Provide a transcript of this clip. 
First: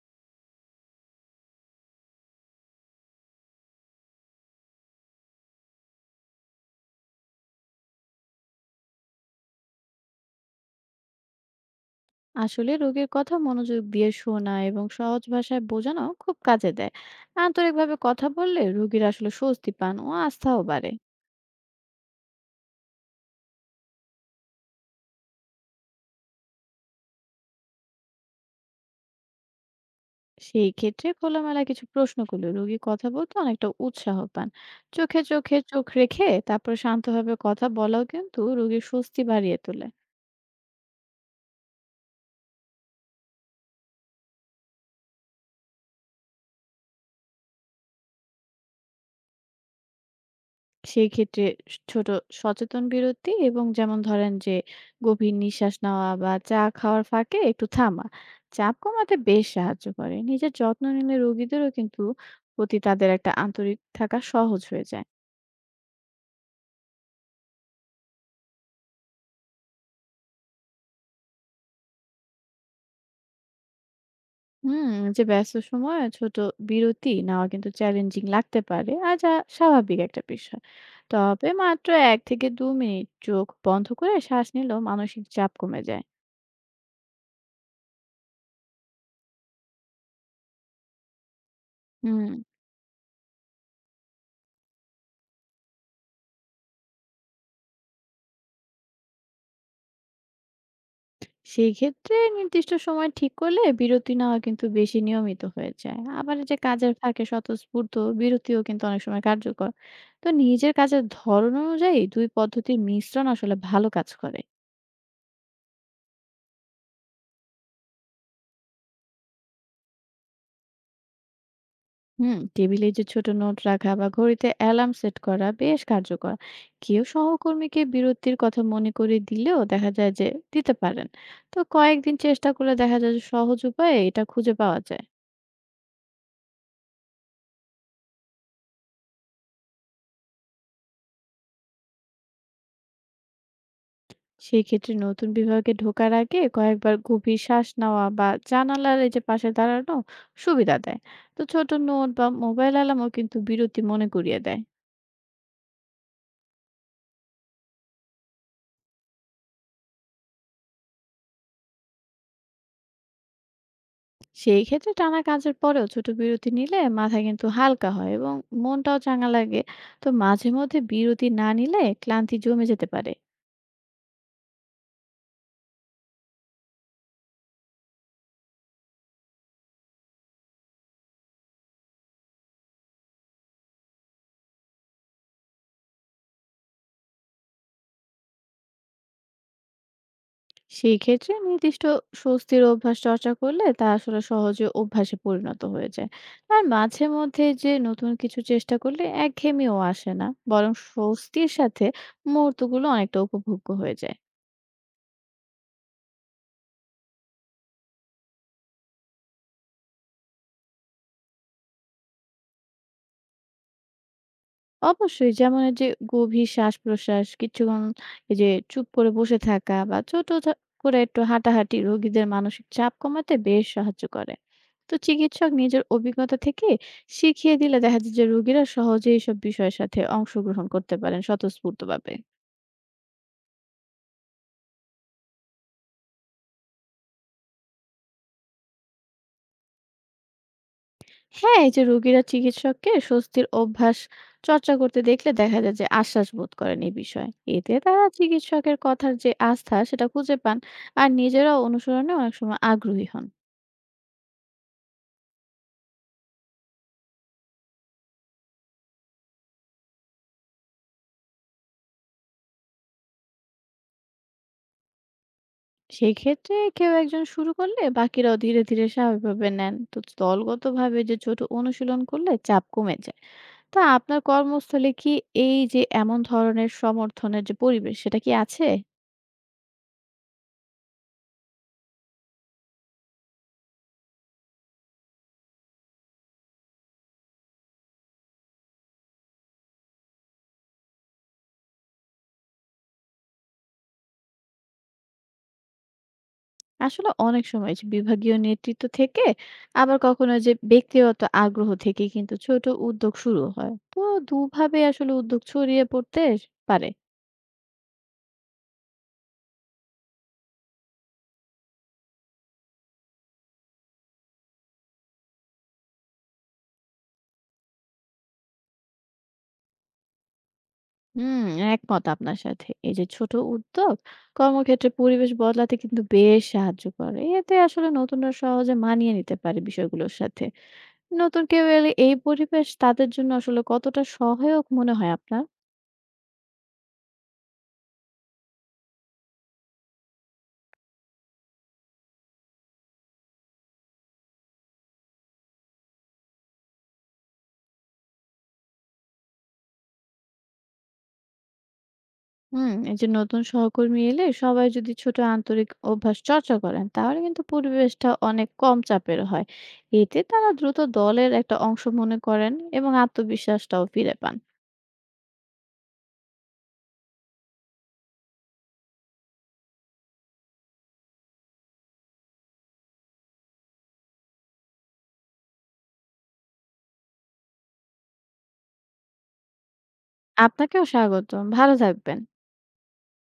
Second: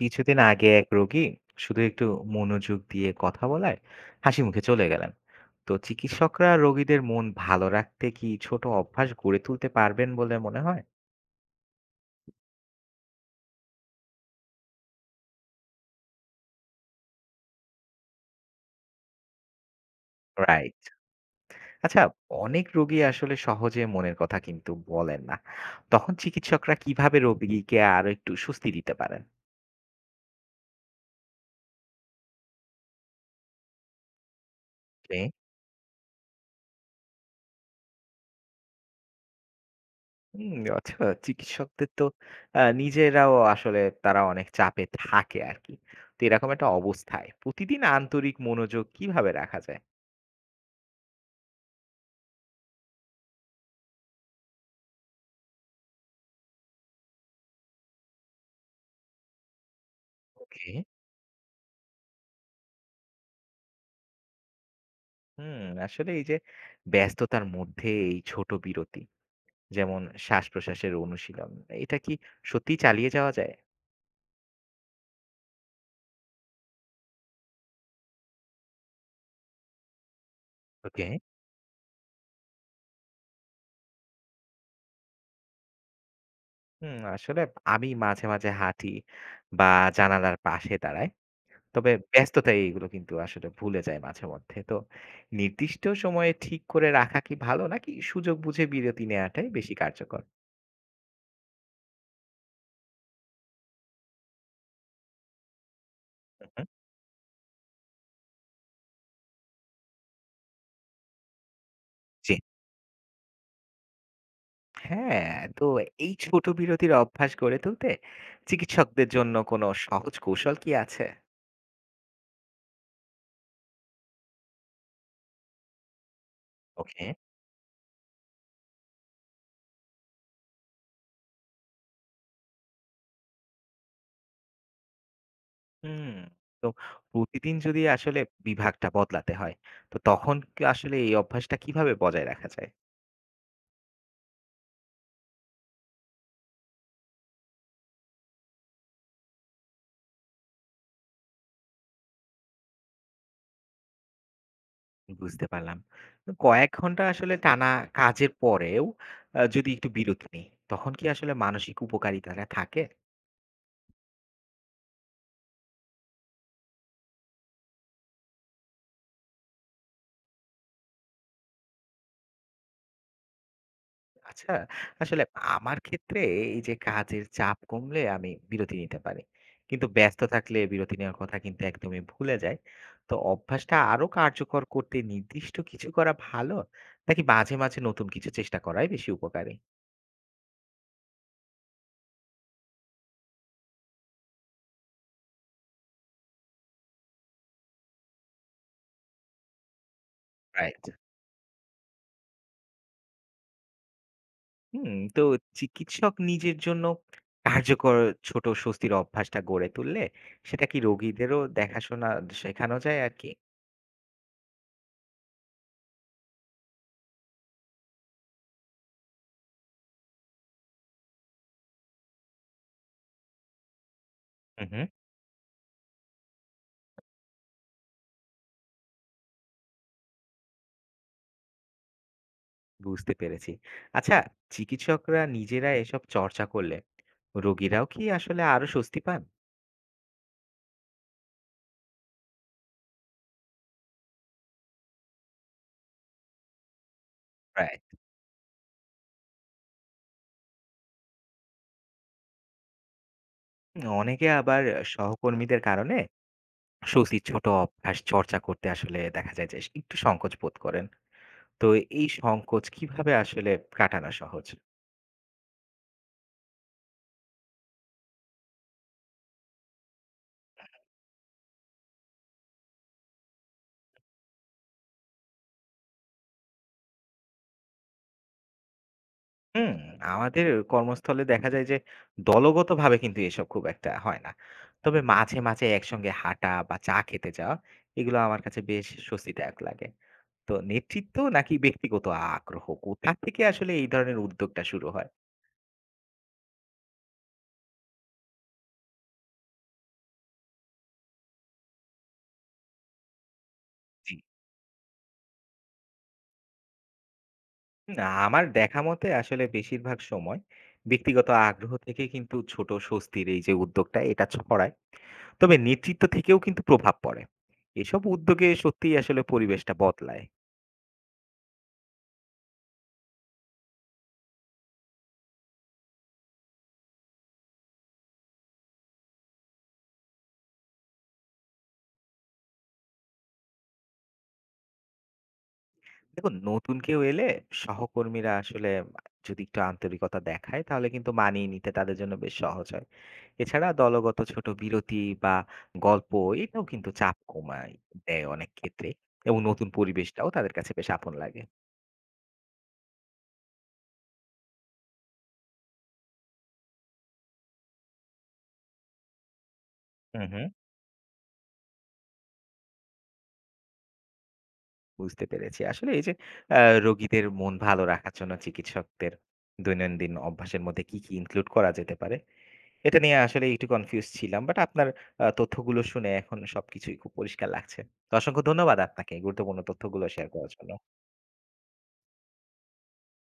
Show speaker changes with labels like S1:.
S1: কিছুদিন আগে এক রোগী শুধু একটু মনোযোগ দিয়ে কথা বলায় হাসি মুখে চলে গেলেন। তো চিকিৎসকরা রোগীদের মন ভালো রাখতে কি ছোট অভ্যাস গড়ে তুলতে পারবেন বলে মনে হয়?
S2: আসলে রোগীর কথা মনোযোগ দিয়ে শোনা এবং সহজ ভাষায় বোঝানো খুব কাজে দেয়। আন্তরিকভাবে কথা বললে রোগীর আসলে স্বস্তি পান ও আস্থাও
S1: রাইট।
S2: বাড়ে।
S1: আচ্ছা, অনেক রোগী আসলে সহজে মনের কথা কিন্তু বলেন না। তখন চিকিৎসকরা কিভাবে রোগীকে আরো একটু স্বস্তি দিতে পারেন?
S2: সেই ক্ষেত্রে খোলামেলা কিছু প্রশ্ন করলে রোগী কথা বলতে অনেকটা উৎসাহ পান। চোখে
S1: ওকে।
S2: চোখে চোখ রেখে তারপর শান্তভাবে কথা বলাও কিন্তু রোগীর স্বস্তি বাড়িয়ে তোলে।
S1: হুম, আচ্ছা। চিকিৎসকদের তো নিজেরাও আসলে তারা অনেক চাপে থাকে আর কি। তো এরকম একটা অবস্থায় প্রতিদিন আন্তরিক মনোযোগ কিভাবে রাখা যায়?
S2: সেই ক্ষেত্রে ছোট সচেতন বিরতি এবং যেমন ধরেন যে গভীর নিঃশ্বাস নেওয়া বা চা খাওয়ার ফাঁকে একটু থামা। চাপ কমাতে বেশ সাহায্য করে। নিজের
S1: ওকে।
S2: যত্ন নিলে রোগীদেরও কিন্তু প্রতি তাদের একটা আন্তরিক থাকা সহজ হয়ে যায়।
S1: হুম, আসলে এই যে ব্যস্ততার মধ্যে এই ছোট বিরতি, যেমন শ্বাস-প্রশ্বাসের অনুশীলন, এটা কি সত্যিই চালিয়ে যাওয়া যায়?
S2: হুম, যে ব্যস্ত সময়ে ছোট বিরতি নেওয়া কিন্তু চ্যালেঞ্জিং লাগতে পারে। আর যা স্বাভাবিক একটা বিষয়।
S1: ওকে।
S2: তবে মাত্র ১ থেকে ২ মিনিট চোখ বন্ধ করে শ্বাস নিলেও মানসিক চাপ কমে যায়।
S1: আসলে আমি মাঝে মাঝে হাঁটি বা জানালার পাশে দাঁড়াই, তবে
S2: হুম।
S1: ব্যস্ততায় এগুলো কিন্তু আসলে ভুলে যায় মাঝে মধ্যে। তো নির্দিষ্ট সময়ে ঠিক করে রাখা কি ভালো নাকি সুযোগ বুঝে বিরতি নেওয়াটাই বেশি কার্যকর?
S2: সেই ক্ষেত্রে নির্দিষ্ট সময় ঠিক করলে বিরতি নেওয়া কিন্তু বেশি নিয়মিত হয়ে যায়। আবার এই
S1: হুম,
S2: যে
S1: হুম।
S2: কাজের ফাঁকে স্বতঃস্ফূর্ত বিরতিও কিন্তু অনেক সময় কার্যকর। তো নিজের কাজের ধরন অনুযায়ী ২ পদ্ধতির মিশ্রণ আসলে ভালো কাজ করে।
S1: হ্যাঁ, তো এই ছোট বিরতির অভ্যাস গড়ে তুলতে চিকিৎসকদের জন্য কোনো সহজ কৌশল কি আছে?
S2: হুম, টেবিলে যে ছোট নোট রাখা বা ঘড়িতে অ্যালার্ম সেট করা বেশ কার্যকর। কেউ
S1: ওকে।
S2: সহকর্মীকে বিরতির কথা মনে করিয়ে দিলেও দেখা যায় যে দিতে পারেন। তো কয়েকদিন চেষ্টা করলে দেখা যায় যে সহজ উপায়ে এটা খুঁজে পাওয়া যায়।
S1: হুম, তো প্রতিদিন যদি আসলে বিভাগটা বদলাতে হয়, তো তখন কি আসলে এই অভ্যাসটা কিভাবে বজায় রাখা যায়?
S2: সেই ক্ষেত্রে নতুন বিভাগে ঢোকার আগে কয়েকবার গভীর শ্বাস নেওয়া বা জানালার এই যে পাশে দাঁড়ানো সুবিধা দেয়। তো ছোট নোট বা মোবাইল অ্যালার্মও কিন্তু বিরতি মনে করিয়ে দেয়।
S1: বুঝতে পারলাম। তো কয়েক ঘন্টা আসলে টানা কাজের পরেও যদি একটু বিরতি নিই, তখন কি আসলে মানসিক উপকারিতাটা থাকে?
S2: সেই ক্ষেত্রে টানা কাজের পরেও ছোট বিরতি নিলে মাথা কিন্তু হালকা হয় এবং মনটাও চাঙা লাগে। তো মাঝে মধ্যে বিরতি না নিলে ক্লান্তি জমে যেতে পারে।
S1: আচ্ছা, আসলে আমার ক্ষেত্রে এই যে কাজের চাপ কমলে আমি বিরতি নিতে পারি। কিন্তু ব্যস্ত থাকলে বিরতি নেওয়ার কথা কিন্তু একদমই ভুলে যাই। তো অভ্যাসটা আরো কার্যকর করতে নির্দিষ্ট কিছু করা ভালো নাকি মাঝে, মাঝে নতুন কিছু চেষ্টা করাই বেশি উপকারী?
S2: সেই ক্ষেত্রে নির্দিষ্ট স্বস্তির অভ্যাস চর্চা করলে তা আসলে সহজে অভ্যাসে পরিণত হয়ে যায়। আর মাঝে মধ্যে যে নতুন কিছু চেষ্টা করলে একঘেয়েমিও আসে না, বরং
S1: রাইট।
S2: স্বস্তির সাথে মুহূর্তগুলো অনেকটা উপভোগ্য হয়ে যায়।
S1: তো চিকিৎসক নিজের জন্য কার্যকর ছোট স্বস্তির অভ্যাসটা গড়ে তুললে সেটা কি রোগীদেরও দেখাশোনা শেখানো যায় আর কি?
S2: অবশ্যই, যেমন এই যে গভীর শ্বাস-প্রশ্বাস, কিছুক্ষণ এই যে চুপ করে বসে থাকা বা ছোট করে একটু হাঁটাহাঁটি রোগীদের মানসিক চাপ কমাতে বেশ সাহায্য করে।
S1: হুম, হুম।
S2: তো চিকিৎসক নিজের অভিজ্ঞতা থেকে শিখিয়ে দিলে দেখা যায় যে রোগীরা সহজেই এইসব বিষয়ের সাথে অংশগ্রহণ করতে পারেন স্বতঃস্ফূর্তভাবে।
S1: বুঝতে পেরেছি। আচ্ছা, চিকিৎসকরা নিজেরা এসব চর্চা করলে রোগীরাও কি আসলে আরো স্বস্তি পান?
S2: হ্যাঁ, এই যে রোগীরা চিকিৎসককে স্বস্তির অভ্যাস চর্চা করতে দেখলে দেখা যায় যে আশ্বাস বোধ করেন এই বিষয়ে। এতে
S1: রাইট।
S2: তারা চিকিৎসকের কথার যে আস্থা সেটা খুঁজে পান, আর নিজেরাও অনুসরণে অনেক সময় আগ্রহী হন।
S1: অনেকে আবার সহকর্মীদের কারণে স্বস্তির ছোট অভ্যাস চর্চা করতে আসলে দেখা যায় যে একটু সংকোচ বোধ করেন। তো এই সংকোচ কিভাবে আসলে কাটানো সহজ?
S2: সেক্ষেত্রে কেউ একজন শুরু করলে বাকিরাও ধীরে ধীরে স্বাভাবিকভাবে নেন। তো দলগতভাবে যে ছোট অনুশীলন করলে চাপ কমে যায়, তা আপনার কর্মস্থলে কি এই যে এমন ধরনের সমর্থনের যে পরিবেশ সেটা কি আছে?
S1: হুম, আমাদের কর্মস্থলে দেখা যায় যে দলগতভাবে কিন্তু এসব খুব একটা হয় না। তবে মাঝে, মাঝে একসঙ্গে হাঁটা বা চা খেতে যাওয়া এগুলো আমার কাছে বেশ স্বস্তিদায়ক লাগে। তো নেতৃত্ব নাকি ব্যক্তিগত আগ্রহ? কোথা থেকে আসলে এই ধরনের উদ্যোগটা শুরু হয়?
S2: আসলে অনেক সময় যে বিভাগীয় নেতৃত্ব থেকে, আবার কখনো যে ব্যক্তিগত আগ্রহ থেকে কিন্তু ছোট উদ্যোগ শুরু হয়। তো
S1: জি।
S2: দুভাবে আসলে উদ্যোগ ছড়িয়ে পড়তে পারে।
S1: না, আমার দেখা মতে আসলে বেশিরভাগ সময় ব্যক্তিগত আগ্রহ থেকে কিন্তু ছোট স্বস্তির এই যে উদ্যোগটা এটা ছড়ায়। তবে নেতৃত্ব থেকেও কিন্তু প্রভাব পড়ে। এসব উদ্যোগে সত্যিই আসলে পরিবেশটা বদলায়।
S2: হুম, একমত আপনার সাথে। এই যে ছোট উদ্যোগ কর্মক্ষেত্রে পরিবেশ বদলাতে কিন্তু বেশ সাহায্য করে। এতে আসলে নতুনরা সহজে মানিয়ে নিতে পারে বিষয়গুলোর সাথে। নতুন কেউ এলে এই পরিবেশ তাদের জন্য আসলে কতটা সহায়ক মনে হয় আপনার?
S1: দেখুন, নতুন কেউ এলে সহকর্মীরা আসলে যদি একটু আন্তরিকতা দেখায় তাহলে কিন্তু মানিয়ে নিতে তাদের জন্য বেশ সহজ হয়। এছাড়া দলগত ছোট বিরতি বা গল্প, এটাও কিন্তু চাপ কমায় দেয় অনেক ক্ষেত্রে, এবং নতুন পরিবেশটাও তাদের কাছে বেশ আপন লাগে।
S2: হুম, এই যে নতুন সহকর্মী এলে সবাই যদি ছোট আন্তরিক অভ্যাস চর্চা করেন তাহলে কিন্তু পরিবেশটা অনেক কম চাপের হয়। এতে
S1: হুম হুম।
S2: তারা দ্রুত দলের একটা অংশ মনে করেন এবং আত্মবিশ্বাসটাও ফিরে পান।
S1: বুঝতে পেরেছি, আসলে এই যে রোগীদের মন ভালো রাখার জন্য চিকিৎসকদের দৈনন্দিন অভ্যাসের মধ্যে কি কি ইনক্লুড করা যেতে পারে, এটা নিয়ে আসলে একটু কনফিউজ ছিলাম, বাট আপনার তথ্যগুলো শুনে এখন সবকিছুই খুব পরিষ্কার লাগছে। তো অসংখ্য ধন্যবাদ আপনাকে এই গুরুত্বপূর্ণ তথ্যগুলো শেয়ার করার জন্য।
S2: আপনাকেও স্বাগতম। ভালো থাকবেন।